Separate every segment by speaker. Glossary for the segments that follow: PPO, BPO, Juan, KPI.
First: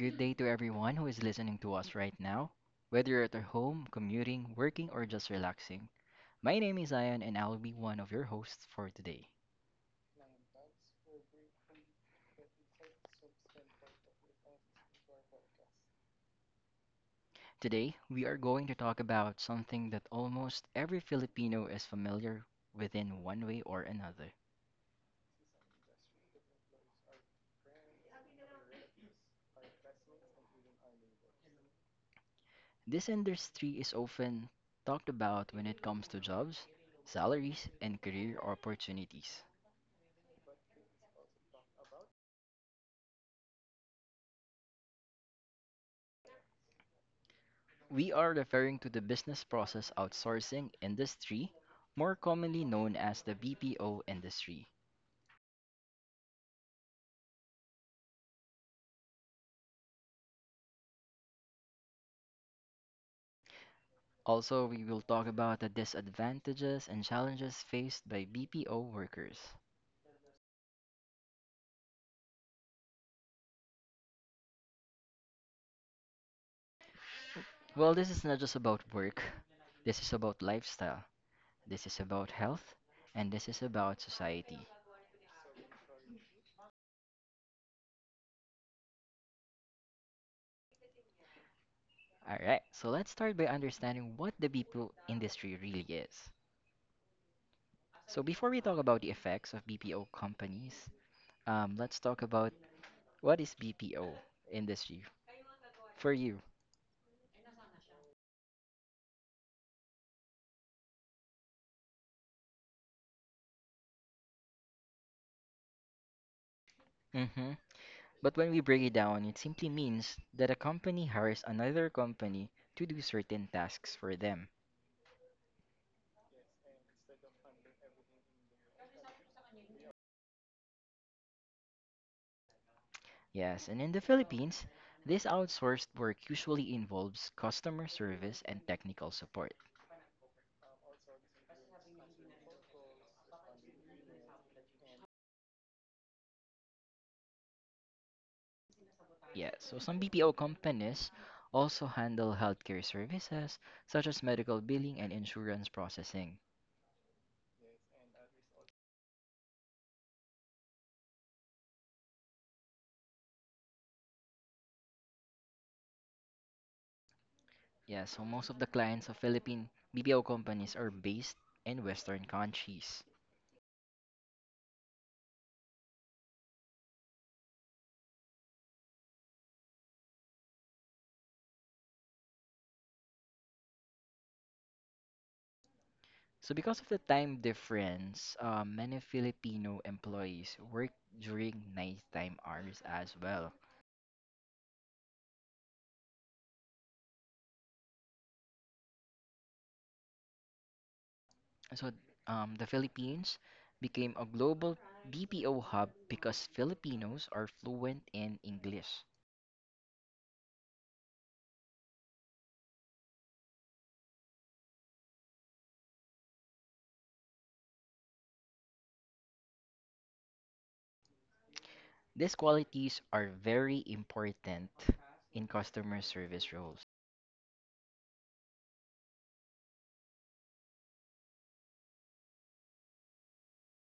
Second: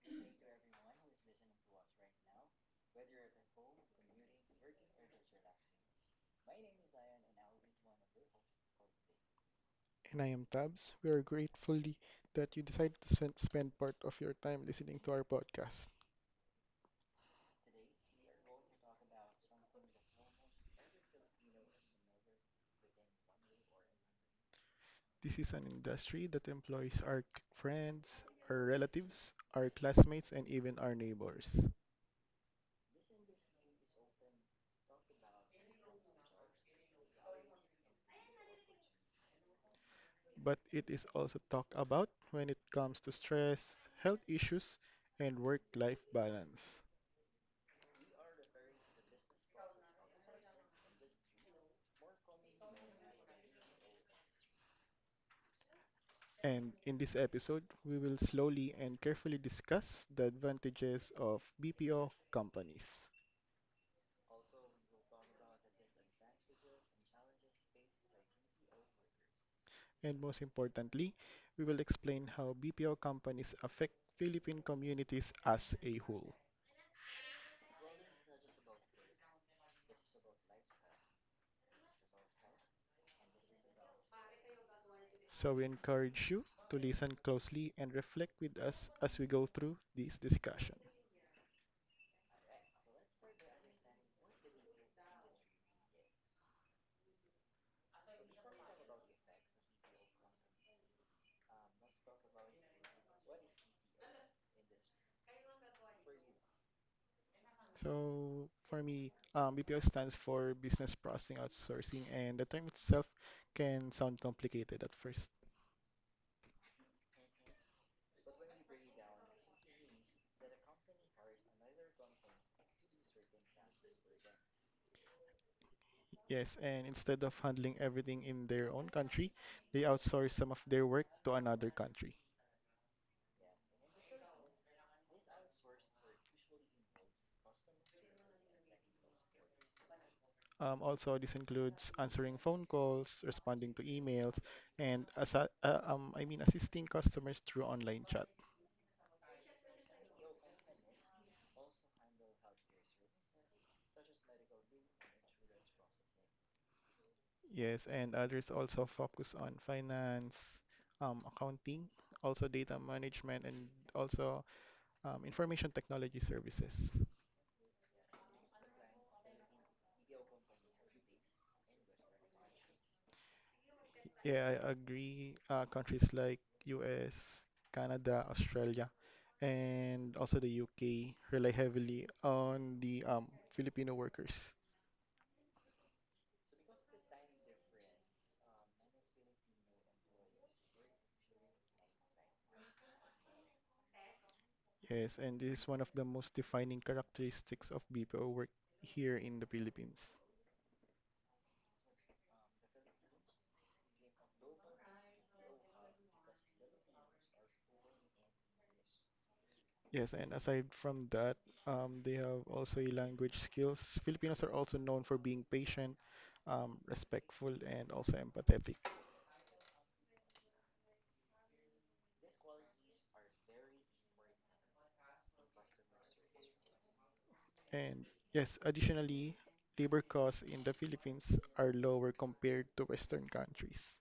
Speaker 1: Good day to everyone who is listening to us right now, whether you're at your home, commuting, working, or just relaxing. My name is Ian, and I'll be one of your hosts for today.
Speaker 2: And I am Tabs. We are grateful that you decided to spend part of your time listening to our podcast.
Speaker 1: Today, we are going to talk about something that almost every Filipino is familiar within one way or another.
Speaker 2: This is an industry that employs our friends, our relatives, our classmates, and even our neighbors.
Speaker 1: This industry is often talked about when it comes to jobs, salaries, and career opportunities.
Speaker 2: But it is also talked about when it comes to stress, health issues, and work life balance.
Speaker 1: We are referring to the business process outsourcing industry, more commonly known as the BPO industry.
Speaker 2: And in this episode, we will slowly and carefully discuss the advantages of BPO companies.
Speaker 1: Also, we will talk about the disadvantages and challenges faced by BPO workers.
Speaker 2: And most importantly, we will explain how BPO companies affect Philippine communities as a whole.
Speaker 1: Well, this is not just about work, this is about lifestyle, this is about health, and this is about society.
Speaker 2: So we encourage you to listen closely and reflect with us as we go through this discussion.
Speaker 1: Alright, so let's start by understanding what the BPO industry really is. So, before we talk about the effects of BPO companies, let's talk about, what is BPO industry for you?
Speaker 2: So for me, BPO stands for Business Processing Outsourcing, and the term itself can sound complicated at first.
Speaker 1: Hmm. But when we break it down, it simply means that a company hires another company to do certain tasks for them.
Speaker 2: Yes, and instead of handling everything in their own country, they outsource some of their work to another country.
Speaker 1: Yes, and in the Philippines, this outsourced work usually involves customer service and technical support.
Speaker 2: Also, this includes answering phone calls, responding to emails, and as I mean assisting customers through online chat.
Speaker 1: Yes, so some BPO companies also handle healthcare services such as medical billing and insurance processing.
Speaker 2: Yes, and others also focus on finance, accounting, also data management, and also information technology services.
Speaker 1: Yes, so most of the clients of Philippine BPO companies are based in Western countries.
Speaker 2: Yeah, I agree. Countries like US, Canada, Australia, and also the UK rely heavily on the Filipino workers.
Speaker 1: So because of the time difference, many Filipino employees work during nighttime hours as well.
Speaker 2: Yes, and this is one of the most defining characteristics of BPO work here in the Philippines.
Speaker 1: So the Philippines became a global BPO hub because Filipinos are fluent in English.
Speaker 2: Yes, and aside from that, they have also a language skills. Filipinos are also known for being patient, respectful, and also empathetic.
Speaker 1: These qualities are very important in customer service roles.
Speaker 2: And yes, additionally, labor costs in the Philippines are lower compared to Western countries.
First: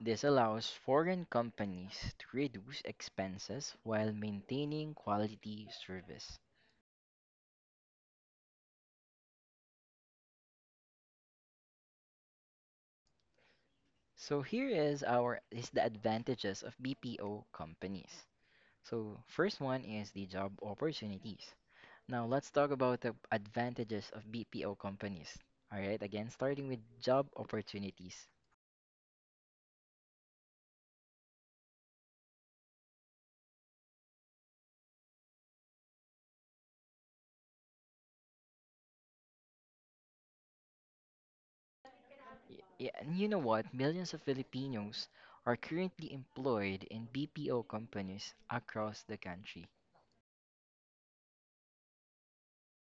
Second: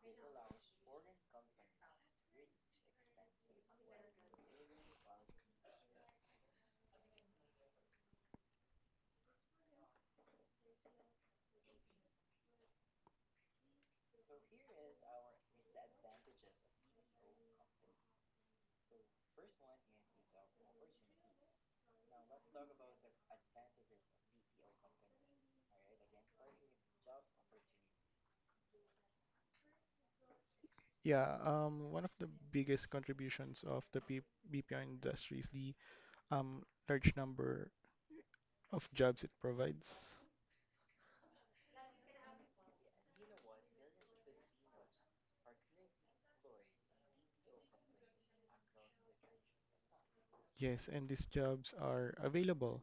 Speaker 1: This allows foreign companies to reduce expenses while maintaining quality service. So here is our is the advantages of BPO companies. So first one is the job opportunities. Now let's talk about the advantages of BPO companies. All right, again starting with job opportunities.
Speaker 2: Yeah, One of the biggest contributions of the P BPO industry is the um, large number of jobs it provides.
Speaker 1: Y- Yeah, and you know what? Millions of Filipinos are currently employed in BPO companies across the country.
Speaker 2: Yes, and these jobs are available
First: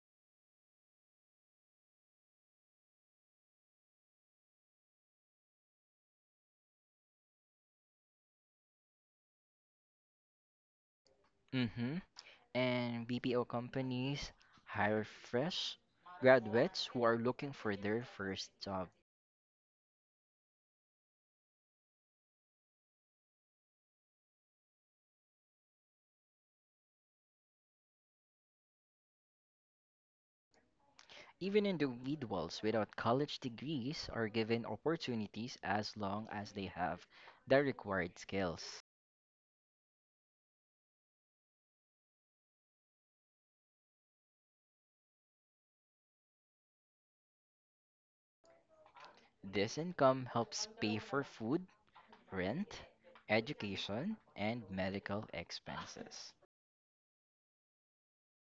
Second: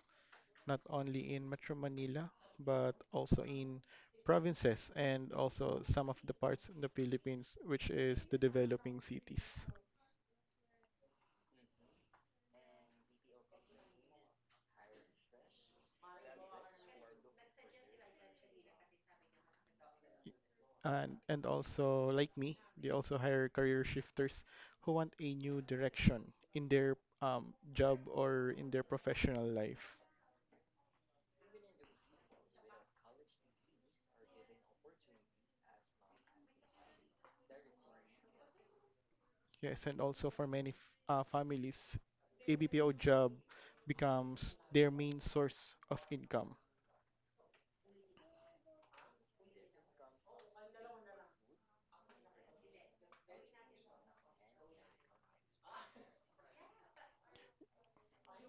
Speaker 2: not only in Metro Manila, but also in provinces and also some of the parts in the Philippines, which is the developing cities.
Speaker 1: Mhm. And BPO companies hire fresh graduates who are looking for their first job.
Speaker 2: And also like me, they also hire career shifters who want a new direction in their job or in their professional life.
Speaker 1: Even individuals without college degrees are given opportunities as long as they have the required skills.
Speaker 2: Yes, and also for many families, ABPO job becomes their main source of income.
Speaker 1: This income helps pay for food, rent, education, and medical expenses.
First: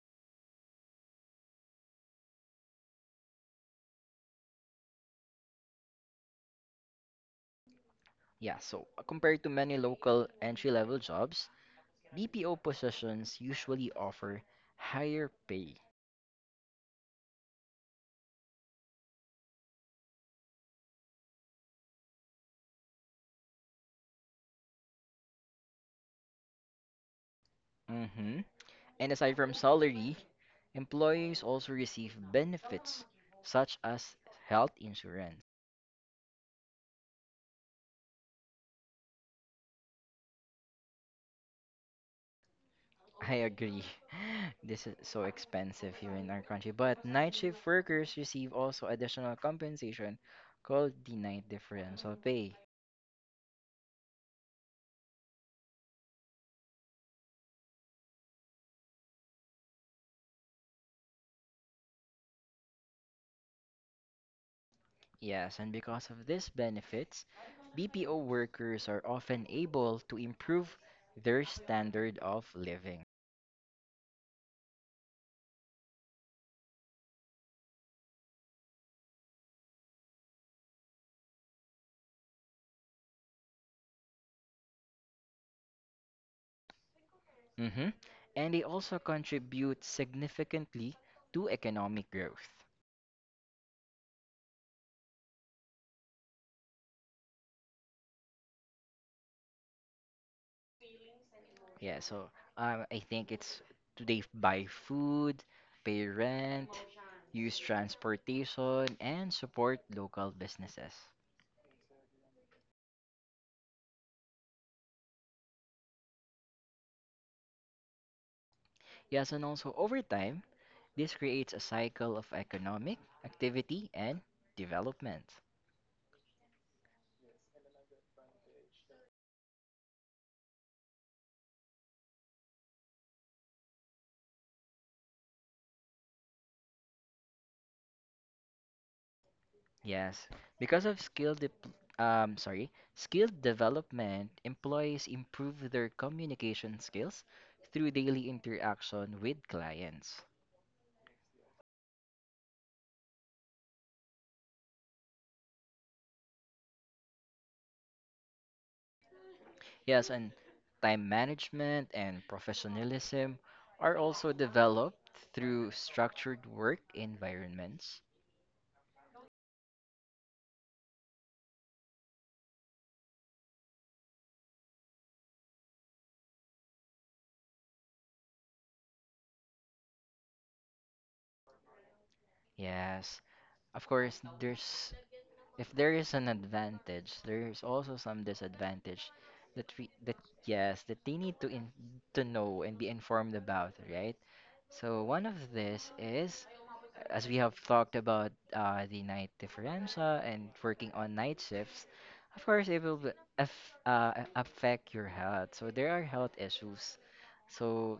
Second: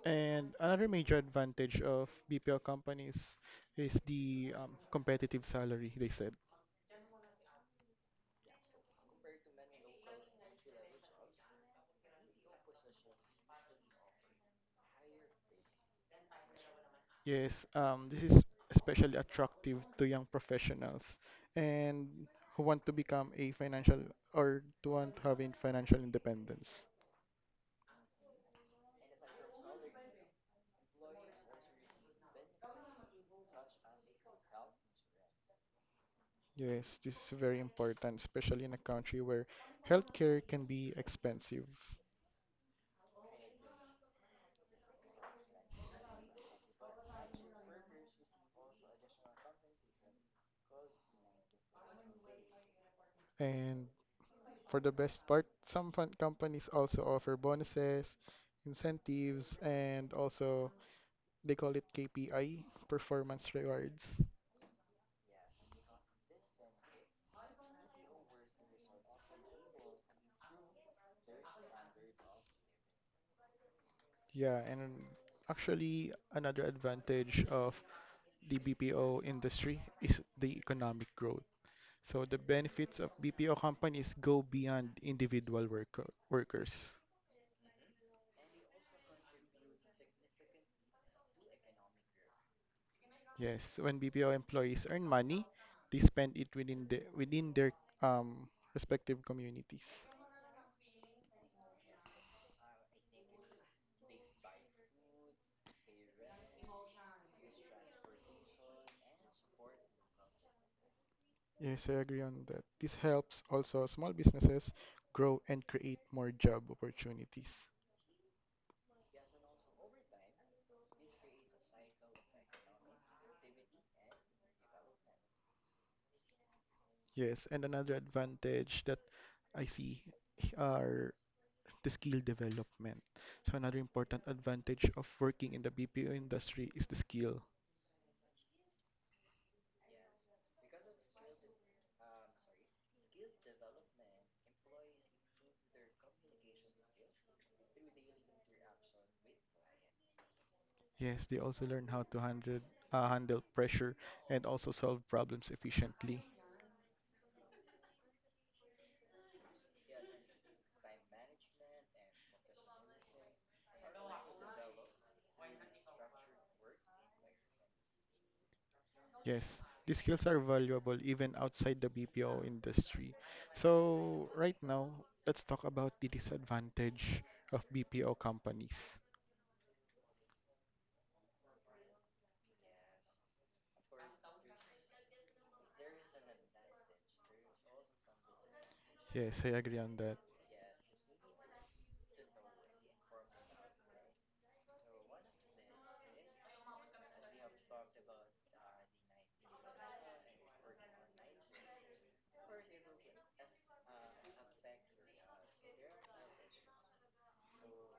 Speaker 2: And another major advantage of BPO companies is the competitive salary, they said.
Speaker 1: Yeah, so compared to many local entry level jobs, BPO positions usually offer higher pay.
Speaker 2: Yes, this is especially attractive to young professionals and who want to become a financial or to want to have in financial independence.
Speaker 1: Hmm. And aside from salary, employees also receive benefits such as health insurance.
Speaker 2: Yes, this is very important, especially in a country where healthcare can be expensive.
Speaker 1: I agree. This is so expensive here in our country. But night shift workers receive also additional compensation called the night differential pay.
Speaker 2: And for the best part, some fund companies also offer bonuses, incentives, and also they call it KPI, performance rewards.
Speaker 1: Yes, and because of these benefits, BPO workers are often able to improve their standard of living.
Speaker 2: Yeah, and actually another advantage of the BPO industry is the economic growth. So the benefits of BPO companies go beyond individual workers.
Speaker 1: Hmm. And they also contribute significantly to economic growth.
Speaker 2: Yes, when BPO employees earn money, they spend it within their um, respective communities.
Speaker 1: Yeah, so I think it's do they buy food, pay rent, use transportation, and support local businesses.
Speaker 2: Yes, I agree on that. This helps also small businesses grow and create more job opportunities.
Speaker 1: Yes, and also over time, this creates a cycle of economic activity and development.
Speaker 2: Yes, and another advantage that I see are the skill development. So another important advantage of working in the BPO industry is the skill.
Speaker 1: Yes, because of skill development, employees improve their communication skills through daily interaction with clients.
Speaker 2: Yes, they also learn how to handle handle pressure and also solve problems efficiently.
Speaker 1: Yes, and time management and professionalism are also developed through structured work environments.
Speaker 2: Yes, these skills are valuable even outside the BPO industry. So, right now, let's talk about the disadvantage of BPO companies.
Speaker 1: Yes, of course, there's if there is an advantage, there's also some disadvantage
Speaker 2: Yes, I
Speaker 1: that
Speaker 2: agree
Speaker 1: we
Speaker 2: on
Speaker 1: that
Speaker 2: that.
Speaker 1: yes, that they need to know and be informed about, right? So one of this is, as we have talked about the night differenza and working on night shifts, of course, it will affect your health. So there are health issues. So,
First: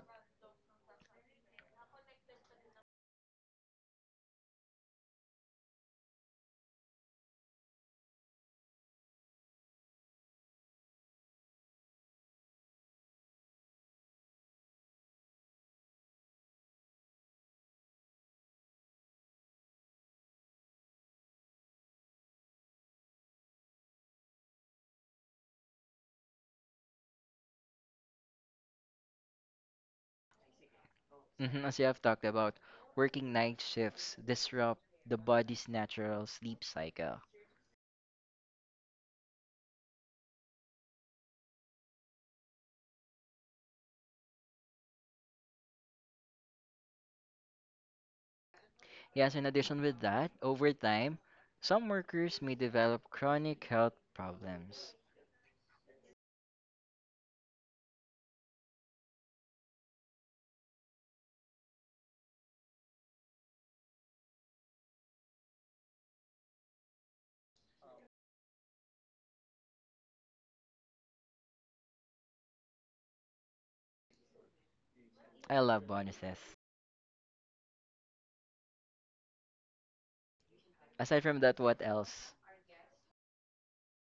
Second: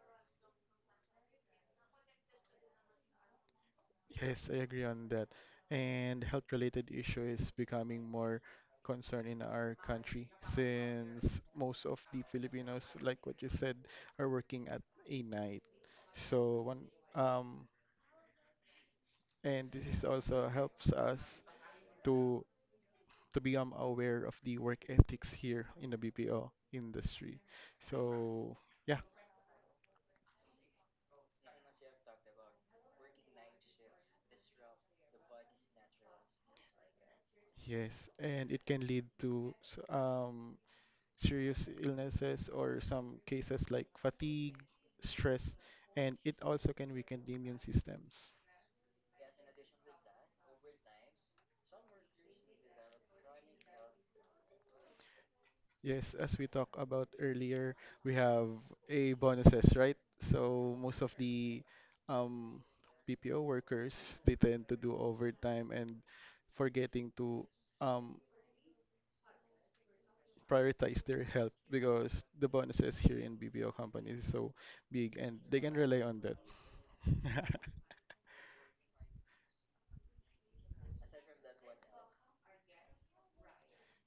Speaker 2: Yes, I agree on that. And health-related issue is becoming more concern in our country since most of the Filipinos, like what you said, are working at a night. So one and this is also helps us to to become aware of the work ethics here in the BPO industry. So, yeah,
Speaker 1: mhm, as you have talked about, working night shifts disrupt the body's natural sleep cycle.
Speaker 2: yes, and it can lead to serious illnesses or some cases like fatigue, stress, and it also can weaken the immune systems.
Speaker 1: Yes, in addition with that, over time, some workers may develop chronic health problems.
Speaker 2: Yes, as we talked about earlier, we have a bonuses, right? So most of the um, BPO workers, they tend to do overtime and forgetting to um, prioritize their health because the bonuses here in BPO companies is so big and they
Speaker 1: I
Speaker 2: can
Speaker 1: love
Speaker 2: rely on that.
Speaker 1: bonuses. Aside from that, what else?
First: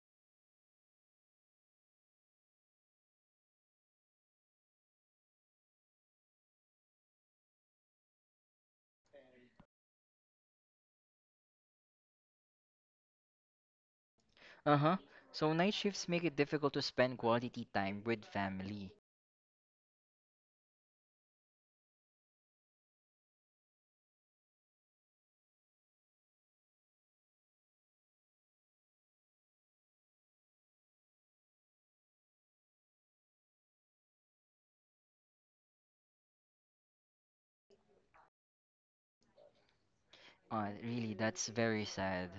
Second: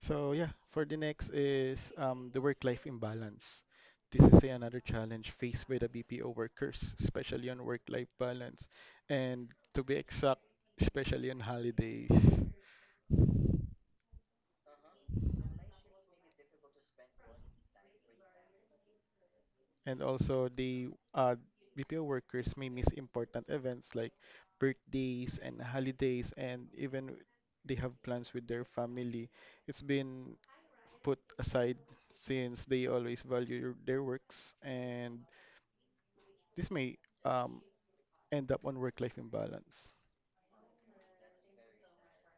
Speaker 2: So yeah, for the next is the work-life imbalance. This is another challenge faced by the BPO workers, especially on work-life balance, and to be exact, especially on holidays.
Speaker 1: Uh-huh. So night shifts make it difficult to spend quality time with family.
Speaker 2: And also the uh, BPO workers may miss important events like birthdays and holidays and even they have plans with their family. It's been put aside since they always value their works and this may um, end up on work-life imbalance.
Speaker 1: Really, that's very sad.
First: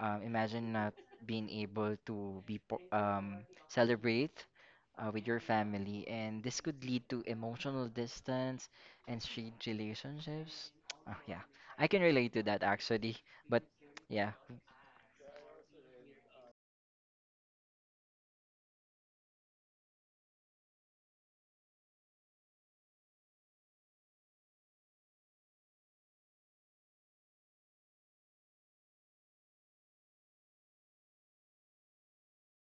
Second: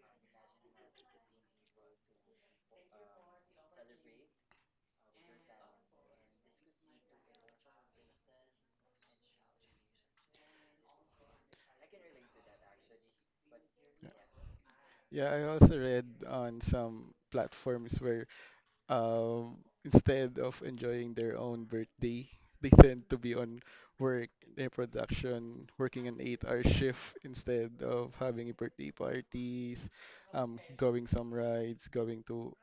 Speaker 1: Imagine not being able to be celebrate with your family, and this could lead to emotional distance and strained relationships. Oh, yeah, I can relate to that actually. But
Speaker 2: Yeah,
Speaker 1: yeah,
Speaker 2: Yeah, I also read on some platforms where um, instead of enjoying their own birthday, they tend to be on work, their production, working an eight-hour shift instead of having birthday parties, going some rides, going to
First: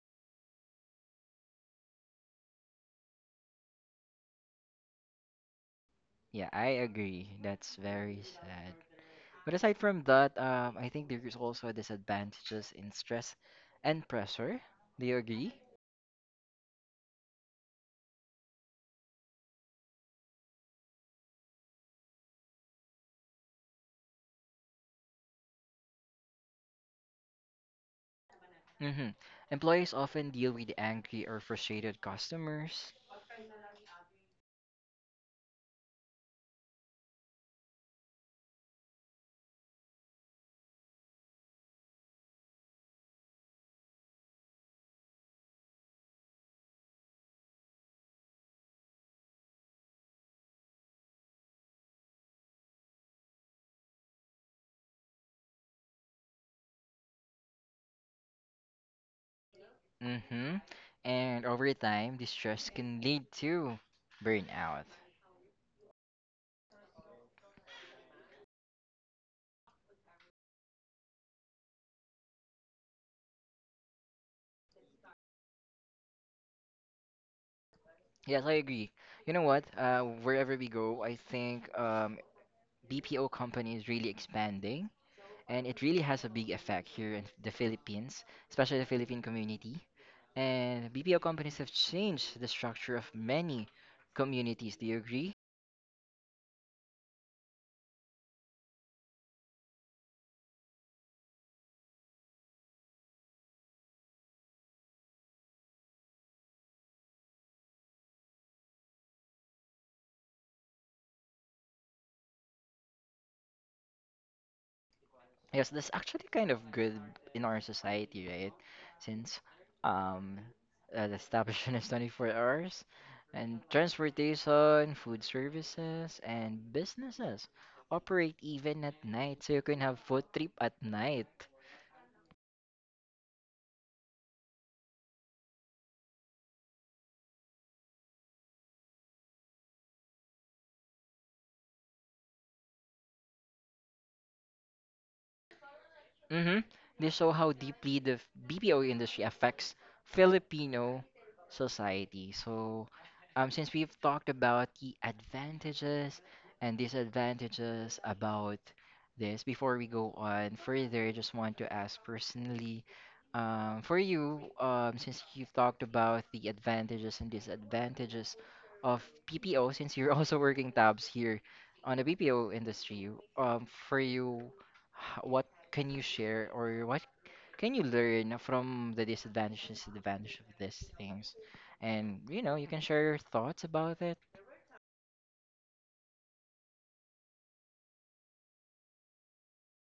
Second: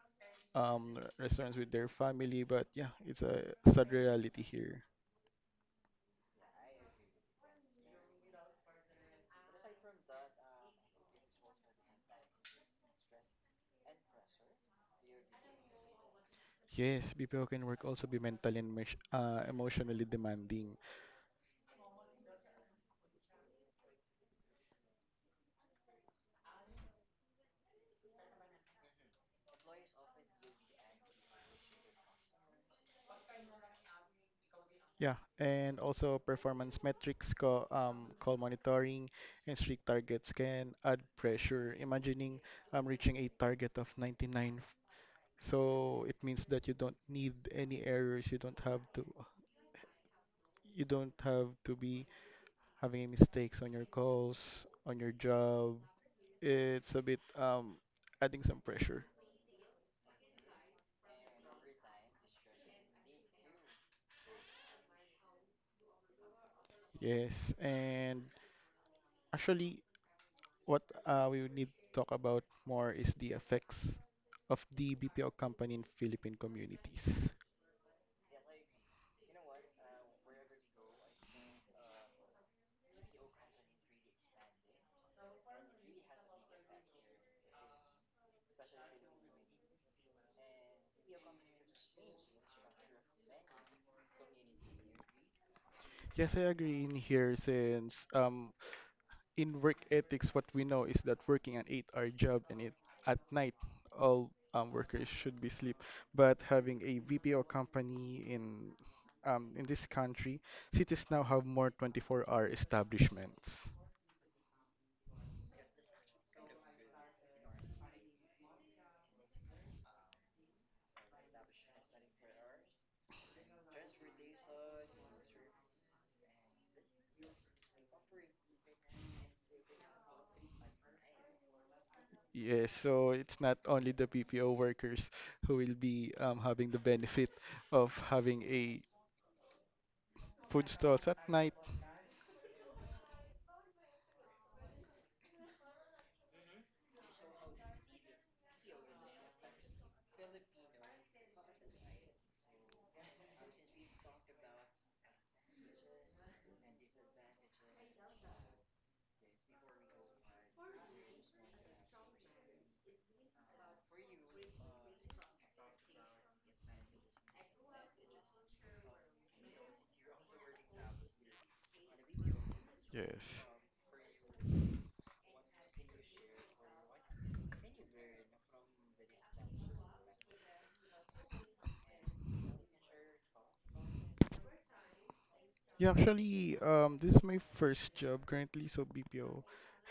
Speaker 2: restaurants with their family. But yeah, it's a sad reality here.
Speaker 1: yeah, I agree. That's very sad. But aside from that, I think there is also disadvantages in stress and pressure. Do you agree?
Speaker 2: Yes, BPO can work also be mentally and emotionally demanding.
Speaker 1: Mm-hmm. Employees often deal with angry or frustrated customers.
Speaker 2: Yeah, and also performance metrics, call monitoring, and strict targets can add pressure. Imagining reaching a target of 99, so it means that you don't need any errors. You don't have to be having mistakes on your calls, on your job. It's a bit adding some pressure.
Speaker 1: Mm-hmm. And over time, this stress can lead to burnout.
Speaker 2: Yes, and actually, what we would need to talk about more is the effects of the BPO company in Philippine communities.
Speaker 1: Yes, I agree. You know what? Wherever we go, I think BPO company is really expanding and it really has a big effect here in the Philippines, especially the Philippine community. And BPO companies have changed the structure of many communities. Do you agree?
Speaker 2: Yes, I agree in here since in work ethics, what we know is that working an eight-hour job and it, at night, all workers should be sleep. But having a BPO company in this country, cities now have more 24-hour establishments.
Speaker 1: Yes, that's actually kind of good in our society, right? Since um, the establishment is 24 hours, and transportation, food services, and businesses operate even at night, so you can have food trip at night.
Speaker 2: Yes, so it's not only the BPO workers who will be having the benefit of having a food stalls at night.
Speaker 1: Hmm. They show how deeply the BPO industry affects Filipino society. So, since we've talked about the advantages and disadvantages about this, before we go on further, I just want to ask personally, for you, since you've talked about the advantages and disadvantages of PPO, since you're also working tabs here on the BPO industry,
Speaker 2: Yes.
Speaker 1: for you, what can you share or what can you learn from the disadvantages and advantage of these things? And you can share your thoughts about it.
Speaker 2: Yeah, actually, this is my first job currently, so BPO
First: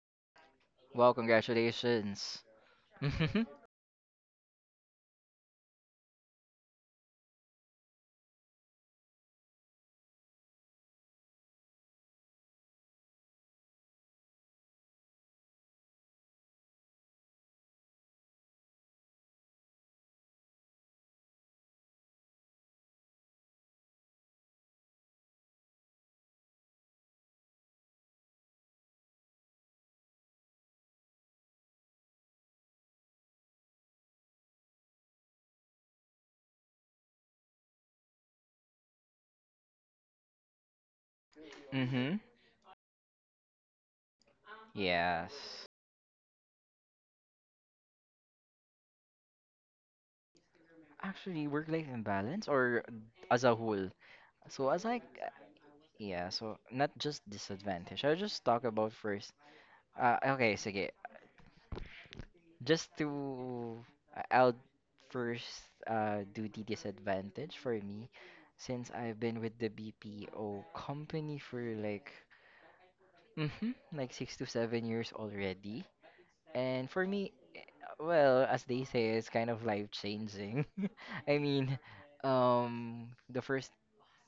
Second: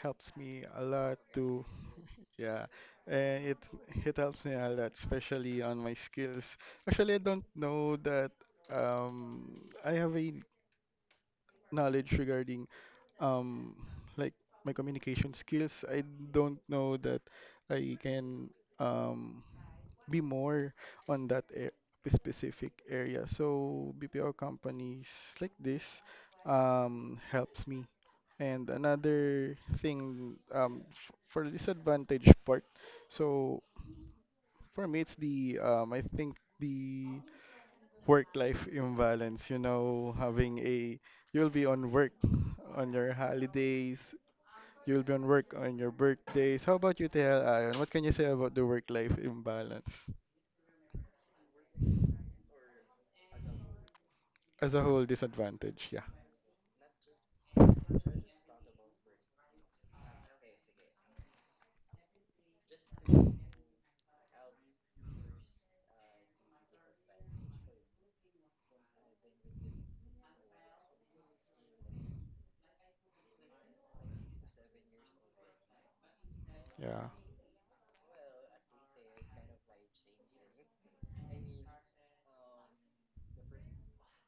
Speaker 2: helps me a
Speaker 1: Well,
Speaker 2: lot to,
Speaker 1: congratulations.
Speaker 2: yeah,
Speaker 1: Mm-hmm.
Speaker 2: and it helps me a lot, especially on my skills. Actually, I don't know that I have a knowledge regarding um like my communication skills. I don't know that I can um be more on that specific area. So BPO companies like this helps me. And another thing f for the disadvantage part. So for me it's the I think the work-life imbalance, you know, having a you'll be on work
Speaker 1: Mm-hmm.
Speaker 2: on your holidays, you'll be on work
Speaker 1: Yes.
Speaker 2: on your birthdays. How about you, Tell Ion? What can you say about the work-life imbalance
Speaker 1: Actually, work-life imbalance or as a whole. So
Speaker 2: as a
Speaker 1: as
Speaker 2: whole
Speaker 1: like
Speaker 2: disadvantage? Yeah,
Speaker 1: yeah, so not just disadvantage. I'll just talk about first. Okay, sige. just to will first do the disadvantage for me since I've been with the BPO company for like 6 to 7 years already. And for
Speaker 2: yeah,
Speaker 1: me, well, as they say, it's kind of life changing. I mean, the first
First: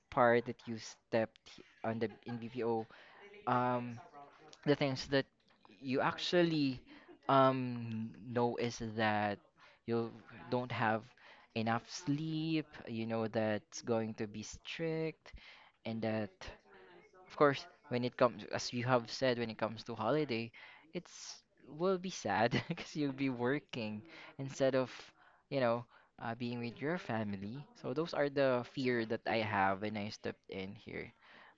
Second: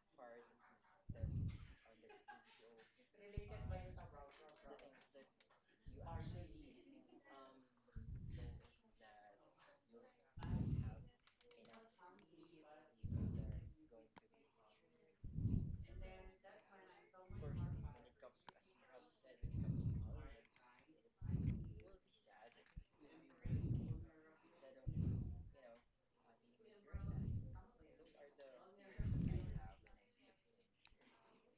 Speaker 1: part that you stepped on the in BPO, um, the things that you actually know is that you don't have enough sleep. You know that's going to be strict, and that, of course, when it comes, as you have said, when it comes to holiday, it's will be sad because you'll be working instead of, you know, being with your family. So those are the fear that I have when I stepped in here.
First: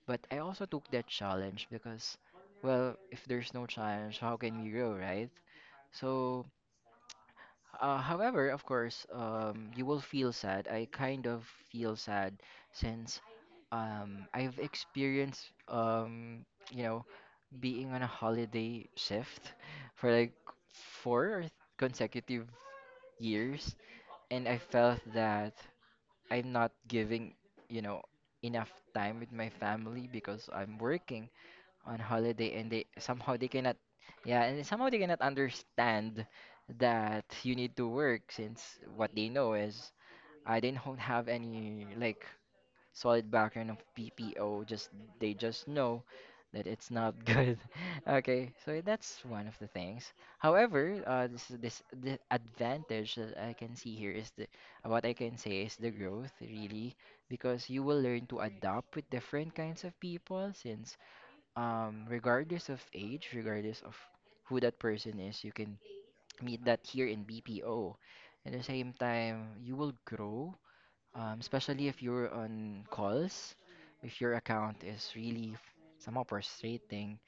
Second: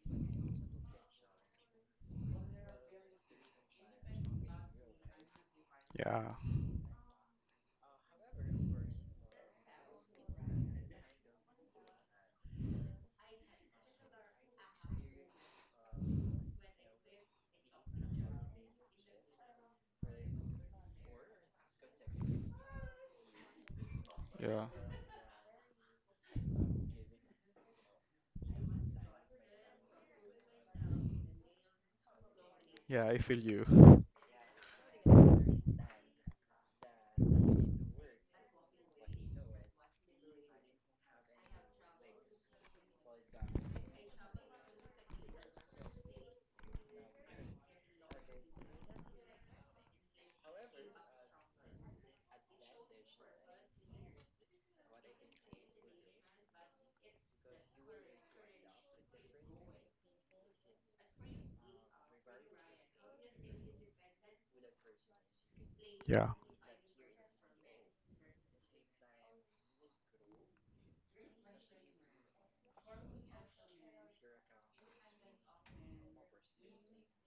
Speaker 1: But I also took that challenge because, well, if there's no challenge, how can we grow, right?
Speaker 2: yeah,
Speaker 1: So however, of course, you will feel sad. I kind of feel sad since I've experienced, you know, being on a holiday shift for like 4 consecutive years, and I
Speaker 2: yeah,
Speaker 1: felt that I'm not giving, you know, enough time with my family because I'm working on holiday, and they
Speaker 2: yeah. I
Speaker 1: somehow
Speaker 2: feel
Speaker 1: they cannot.
Speaker 2: you.
Speaker 1: Yeah. And somehow they cannot understand that you need to work, since what they know is I didn't have any like solid background of PPO. Just they just know that it's not good. Okay, so that's one of the things. However, this is this the advantage that I can see here, is the, what I can say is the growth, really, because you will learn to adapt with different kinds of people, since regardless of age, regardless of who that person is, you can
Speaker 2: Yeah,
Speaker 1: meet that here in BPO. At the same time, you will grow, especially if you're on calls, if your account is really somehow frustrating.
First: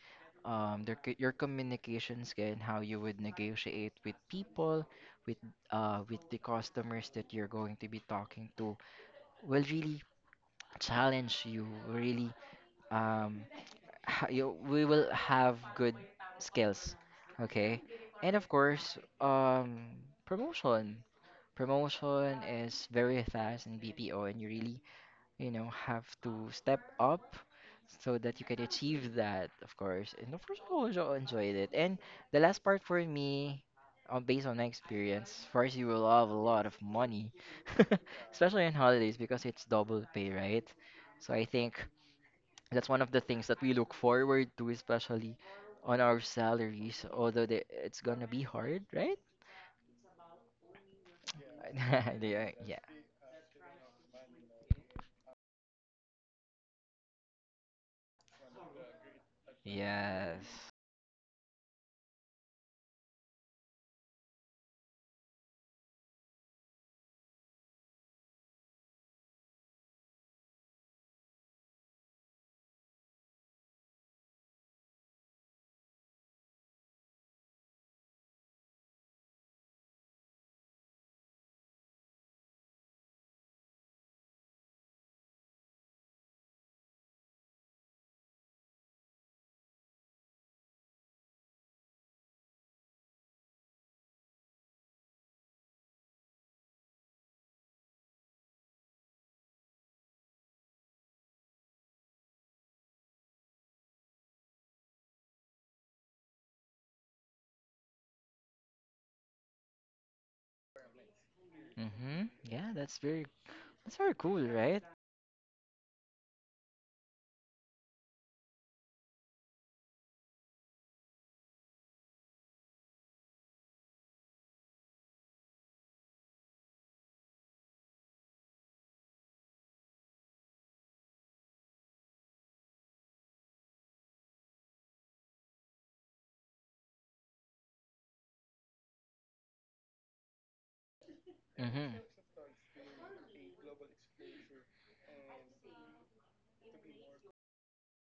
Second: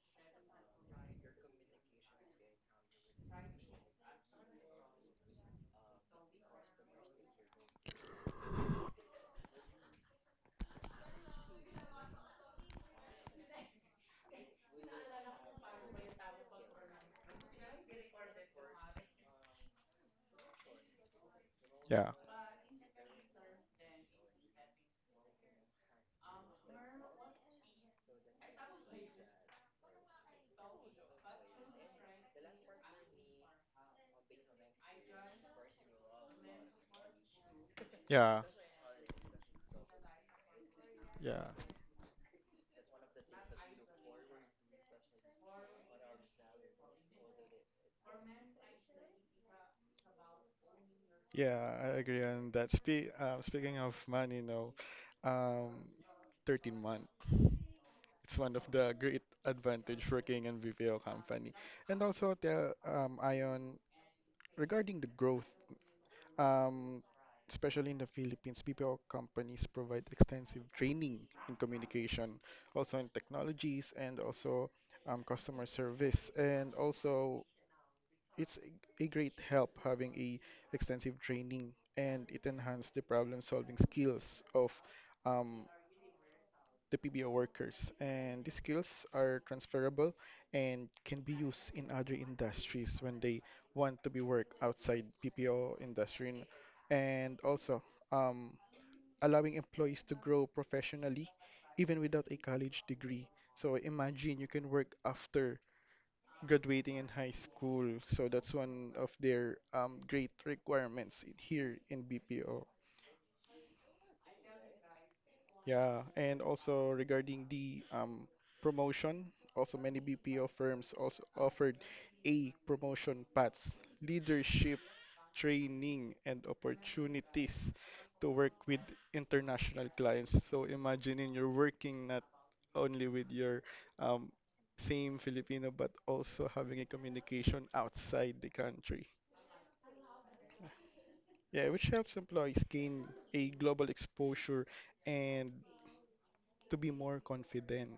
Speaker 1: Your communications and how you would negotiate with people, with with the customers that you're going to be talking to, will really challenge you, really, um, ha- you we will have good skills. Okay, and of course, promotion
Speaker 2: yeah,
Speaker 1: promotion is very fast in BPO, and you really have to step up so that you can achieve that, of course. And of course, I also enjoyed it. And the last part for me, on based on my experience, first, you will have a lot of money
Speaker 2: yeah,
Speaker 1: especially on holidays because it's double pay, right? So
Speaker 2: yeah,
Speaker 1: I think that's one of the things that we look forward to, especially on our salaries. Although it's gonna be hard, right?
Speaker 2: yeah. I agree
Speaker 1: Yeah.
Speaker 2: on that.
Speaker 1: Yeah.
Speaker 2: Speaking of money, no, um, 13 months. It's one of the great advantage working in
Speaker 1: Yes.
Speaker 2: VPO company. And also the Ion regarding the growth, um, especially in the Philippines, BPO companies provide extensive training in communication, also in technologies and also customer service. And also it's a great help having a extensive training and it enhanced the problem solving skills of um, the PBO workers, and these skills are transferable and can be used in other industries when they want to be work outside PPO industry, and also um, allowing employees to grow professionally even without a college degree. So imagine you can work after graduating in high school. So that's one of their great requirements in, here in
Speaker 1: Mm-hmm. Yeah,
Speaker 2: BPO.
Speaker 1: that's very cool, right?
Speaker 2: Yeah, and also regarding the promotion, also many BPO firms also offered A promotion paths, leadership training, and opportunities to work with international clients. So imagining you're working not only with your um, same Filipino, but also having a communication outside the country. Yeah, which
Speaker 1: Mm-hmm.
Speaker 2: helps employees gain a global exposure and to be more confident.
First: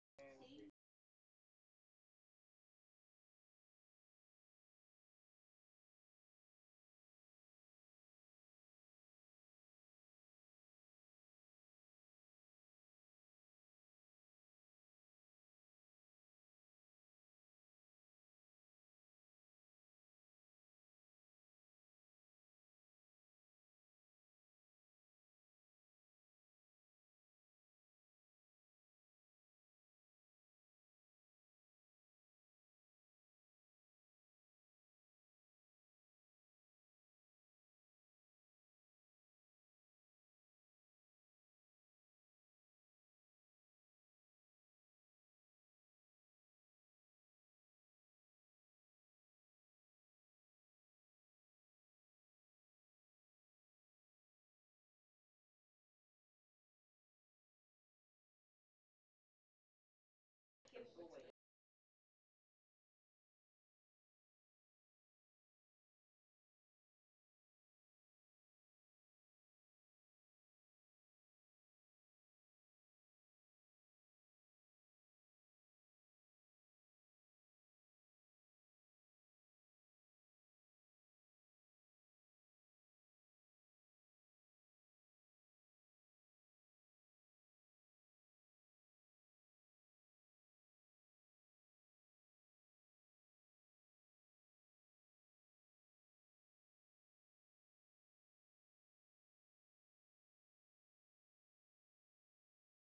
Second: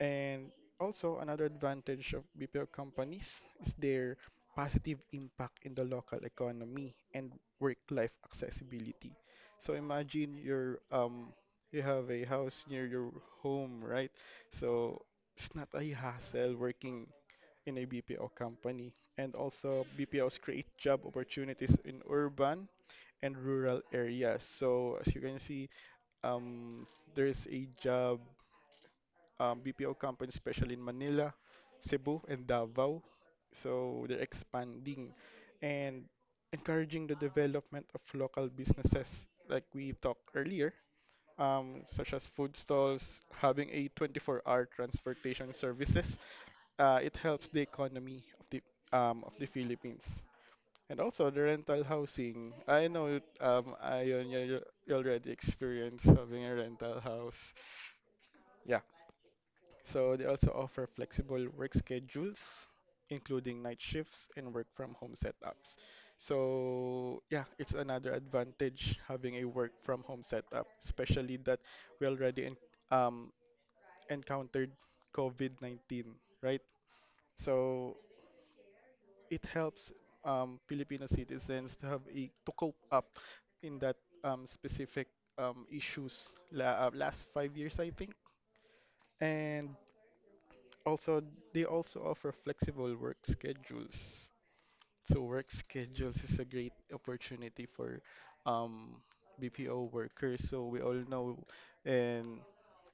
Speaker 2: And also, another advantage of BPO companies is their positive impact in the local economy and work-life accessibility. So imagine you're you have a house near your home, right? So it's not a hassle working in a BPO company. And also, BPOs create job opportunities in urban and rural areas. So as you can see, um, there's a job BPO companies, especially in Manila, Cebu, and Davao. So they're expanding and encouraging the development of local businesses, like we talked earlier, such as food stalls, having a 24-hour transportation services. It helps the economy of the Philippines. And also the rental housing. I know Ion, you already experienced having a rental house. Yeah. So they also offer flexible work schedules, including night shifts and work from home setups. So yeah, it's another advantage having a work from home setup, especially that we already um, encountered COVID-19, right? So it helps Filipino citizens to have a to cope up in that specific issues last 5 years, I think. And Also, they also offer flexible work schedules. So work schedules is a great opportunity for um, BPO workers. So we all know in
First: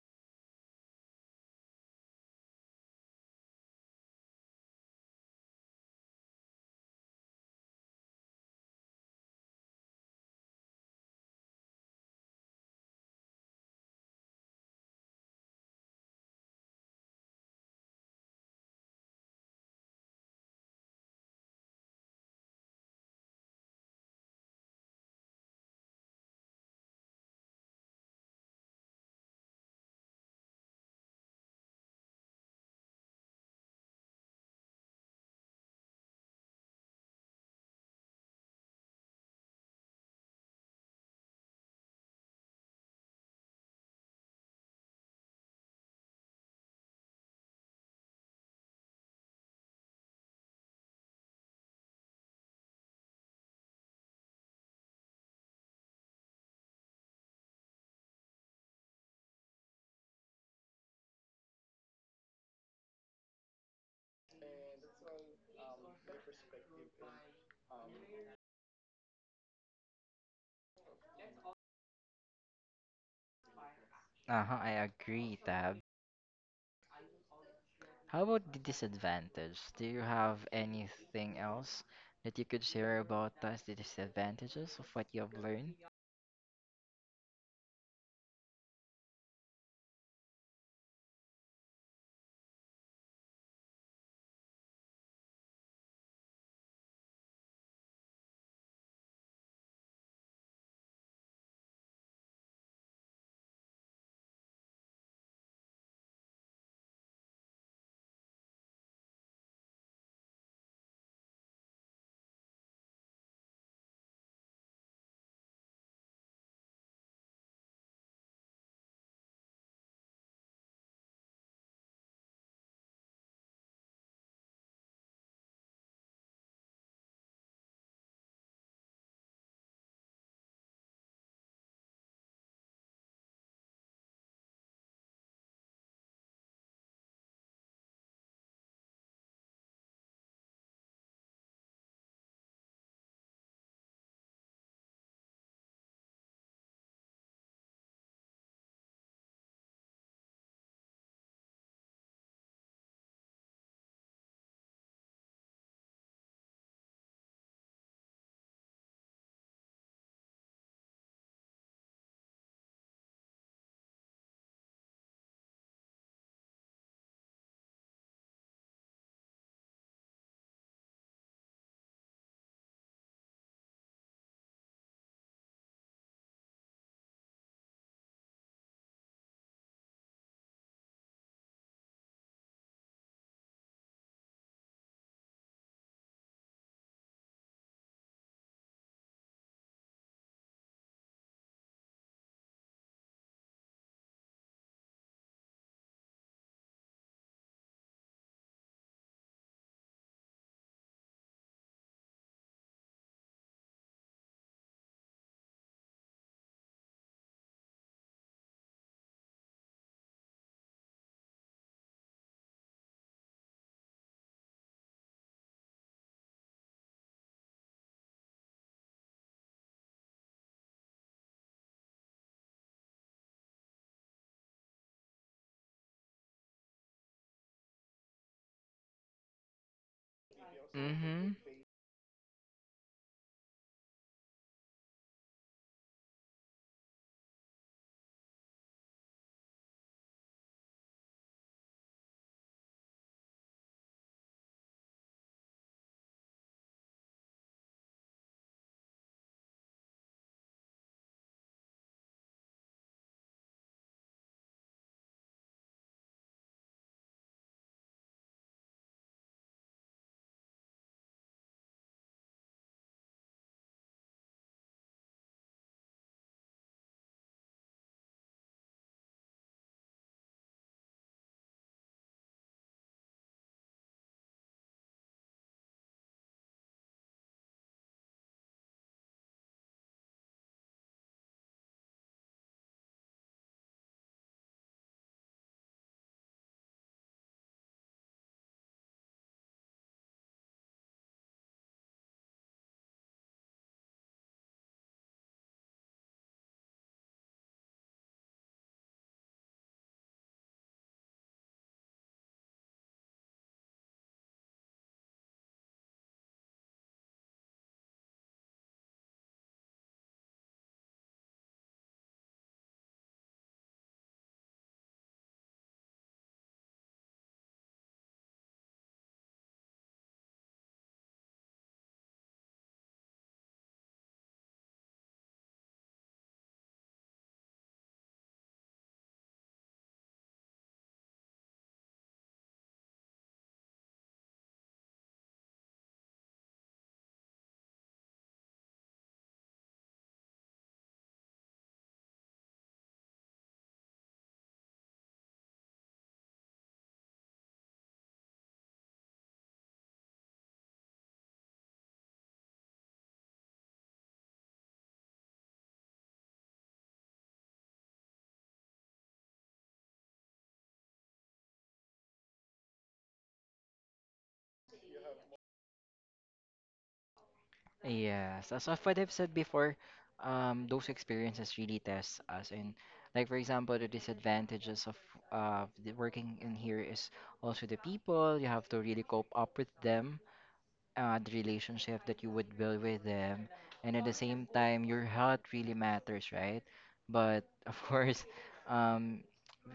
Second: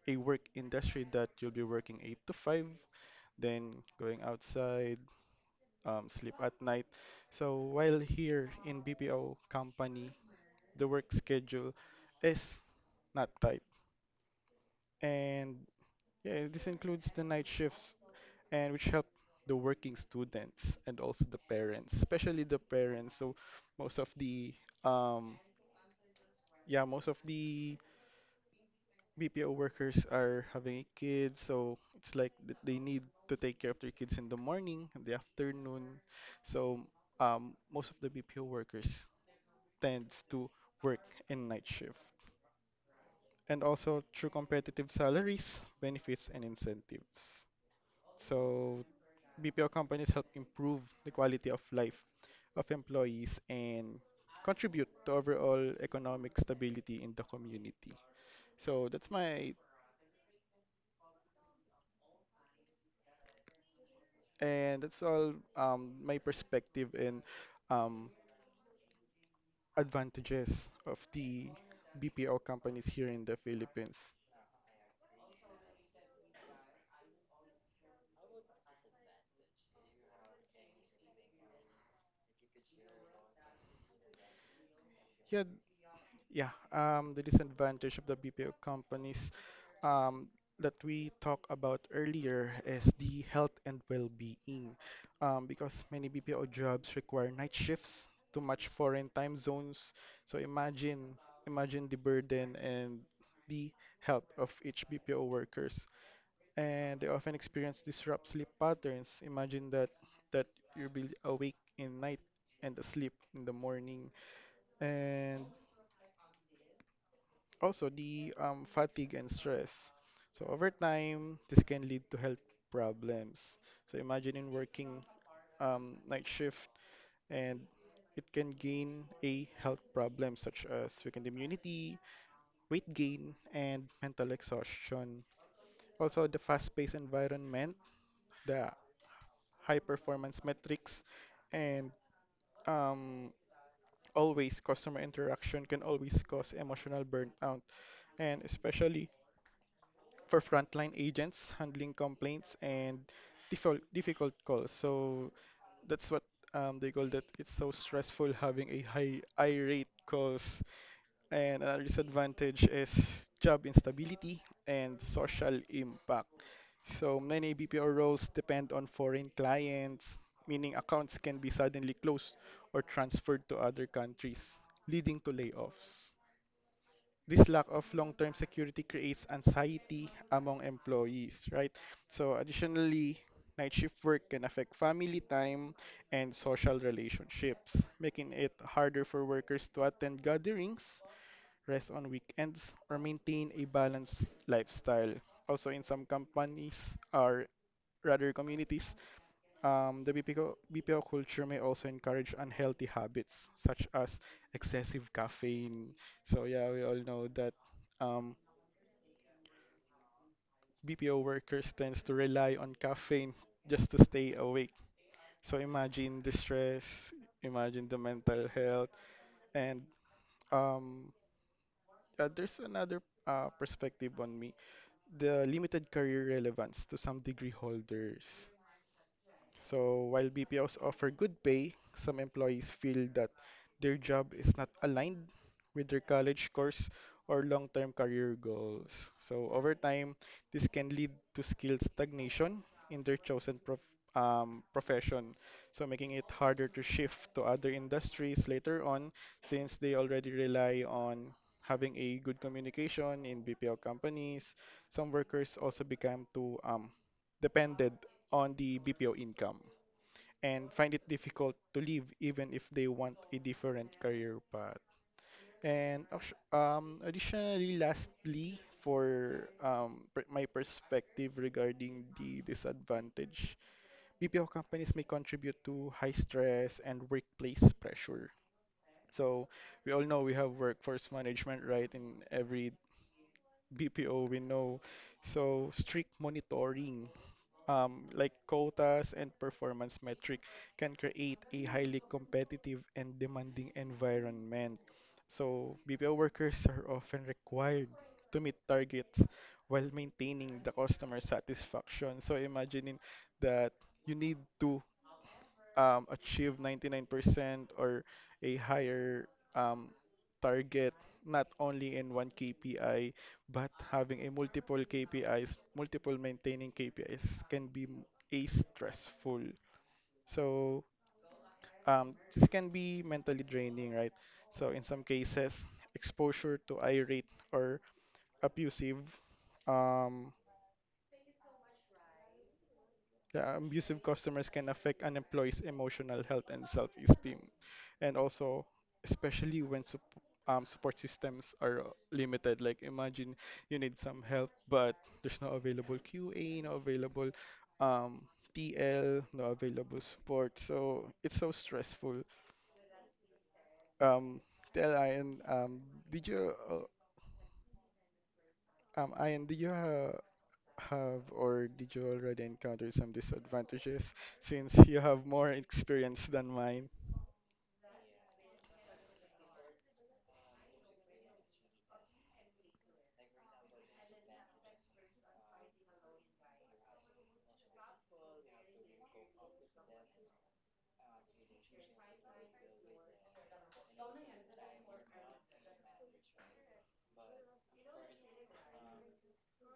Speaker 2: a work industry that you'll be working 8 to 5, then going outside, sleep at night. So while here in BPO company, the work schedule is not tight. And yeah, this includes the night shifts and which help the working students and also the parents, especially the parents. So most of the um yeah, most of the BPO workers are having a kid, so it's like they need to take care of their kids in the morning, in the afternoon. So most of the BPO workers tends to work in night shift. And also through competitive salaries, benefits and incentives. So BPO companies help improve the quality of life of employees and contribute to overall economic stability in the community. So that's all my perspective and um, advantages of the BPO companies here in the Philippines.
Speaker 1: Uh-huh, I agree, Tab. How about the disadvantage? Do you have anything else that you could share about us, the disadvantages of what you have
Speaker 2: Yeah,
Speaker 1: learned?
Speaker 2: Yeah, the disadvantage of the BPO companies um, that we talked about earlier is the health and well-being, because many BPO jobs require night shifts, too much foreign time zones. So imagine, imagine the burden and the health of each BPO workers, and they often experience disrupt sleep patterns. Imagine that you'll be awake in night and asleep in the morning, and also, the fatigue and stress. So, over time, this can lead to health problems. So, imagining working night shift and it can gain a health problem such as weakened immunity, weight gain, and mental exhaustion. Also, the fast-paced environment, the high-performance metrics, and um, always customer interaction can always cause emotional burnout. And especially for frontline agents handling complaints and difficult calls. So that's what they call that. It's so stressful having a high irate calls, and another disadvantage is job instability and social impact. So many BPO roles depend on foreign clients, meaning accounts can be suddenly closed or transferred to other countries, leading to layoffs. This lack of long-term security creates anxiety among employees, right? So additionally, night shift work can affect family time and social relationships, making it harder for workers to attend gatherings, rest on weekends, or maintain a balanced lifestyle. Also, in some companies or rather communities, the BPO, culture may also encourage unhealthy habits such as excessive caffeine. So yeah, we all know that um, BPO workers tends to rely on caffeine just to stay awake. So imagine the stress, imagine the mental health, and um, there's another perspective on me. The limited career relevance to some degree holders. So while BPOs offer
Speaker 1: Mm-hmm.
Speaker 2: good pay, some employees feel that their job is not aligned with their college course or long-term career goals. So over time, this can lead to skill stagnation in their chosen profession, so making it harder to shift to other industries later on since they already rely on having a good communication in BPO companies. Some workers also become too dependent on the BPO income and find it difficult to leave even if they want a different career path. Additionally, lastly, for my perspective regarding the disadvantage, BPO companies may contribute to high stress and workplace pressure. So we all know we have workforce management, right? In every BPO we know. So strict monitoring like quotas and performance metric can create a highly competitive and demanding environment. So BPO workers are often required to meet targets while maintaining the customer satisfaction. So imagining that you need to achieve 99% or a higher um, target, not only in one KPI, but having a multiple KPIs, multiple maintaining KPIs can be a stressful. So this can be mentally draining, right? So in some cases, exposure to irate or abusive. Um, Yeah, abusive customers can affect an employee's emotional health and self-esteem, and also especially when support systems are limited. Like imagine you need some help, but there's no available QA, no available um, TL, no available support. So it's so stressful. Um, tell Ian, did you, Ian, did you have or did you already encounter some disadvantages since you have more experience than mine?
Speaker 1: Yes, as of what I've said before, those experiences really test us. And like for example, the disadvantages of the working in here is also the people. You have to really cope up with them, the relationship that you would build with them, and at the same time your health really matters, right? But of course, um,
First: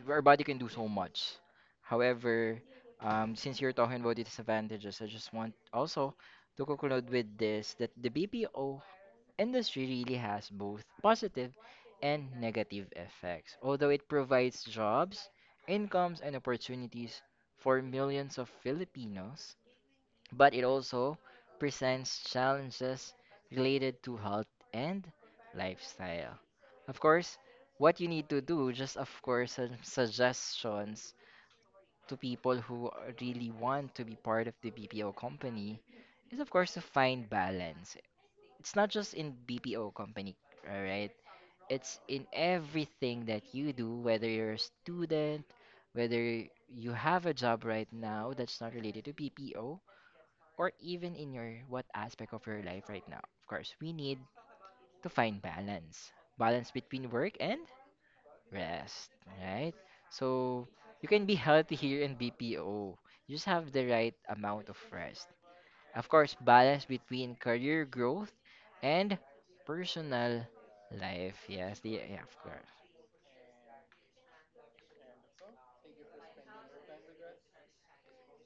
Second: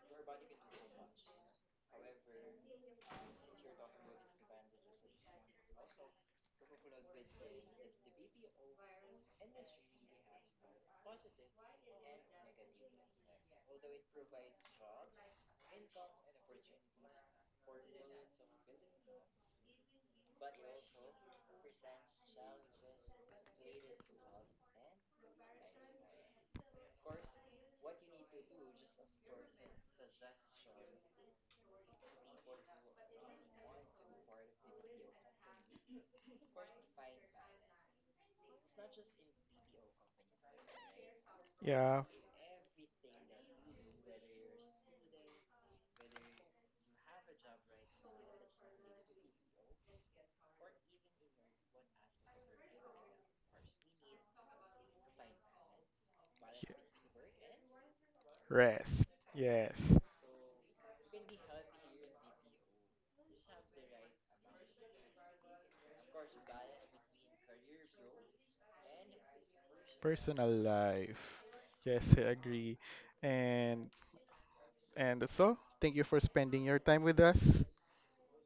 Speaker 1: our body can do so much. However, since you're talking about disadvantages, I just want also to conclude with this, that the BPO industry really has both positive and negative effects. Although it provides jobs, incomes, and opportunities for millions of Filipinos, but it also presents challenges related to health and lifestyle. Of course, what you need to do, just of course, some suggestions to people who really want to be part of the BPO company, is, of course, to find balance. It's not just in BPO company, all right? It's
Speaker 2: Yeah,
Speaker 1: in everything that you do, whether you're a student, whether you have a job right now that's not related to BPO, or even in your what aspect of your life right now. Of course, we need to find balance. Balance
Speaker 2: y-
Speaker 1: between work and
Speaker 2: rest.
Speaker 1: rest,
Speaker 2: Yes.
Speaker 1: right? So you can be healthy here in BPO. You just have the right amount of rest. Of course, balance between career growth and personal
Speaker 2: Personal
Speaker 1: life.
Speaker 2: life.
Speaker 1: Yes,
Speaker 2: Yes, I
Speaker 1: yeah, of course.
Speaker 2: agree. And and that's all. Thank you for spending your time with us.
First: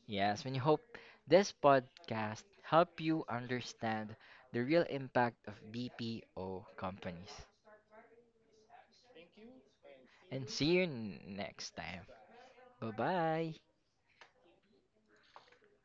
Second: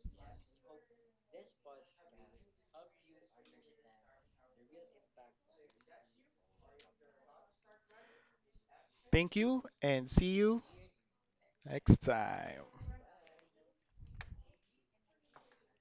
Speaker 1: Yes, when you hope this podcast help you understand the real impact of BPO companies.
Speaker 2: Thank you and see
Speaker 1: And
Speaker 2: you
Speaker 1: see you next time.
Speaker 2: next time.
Speaker 1: Bye bye.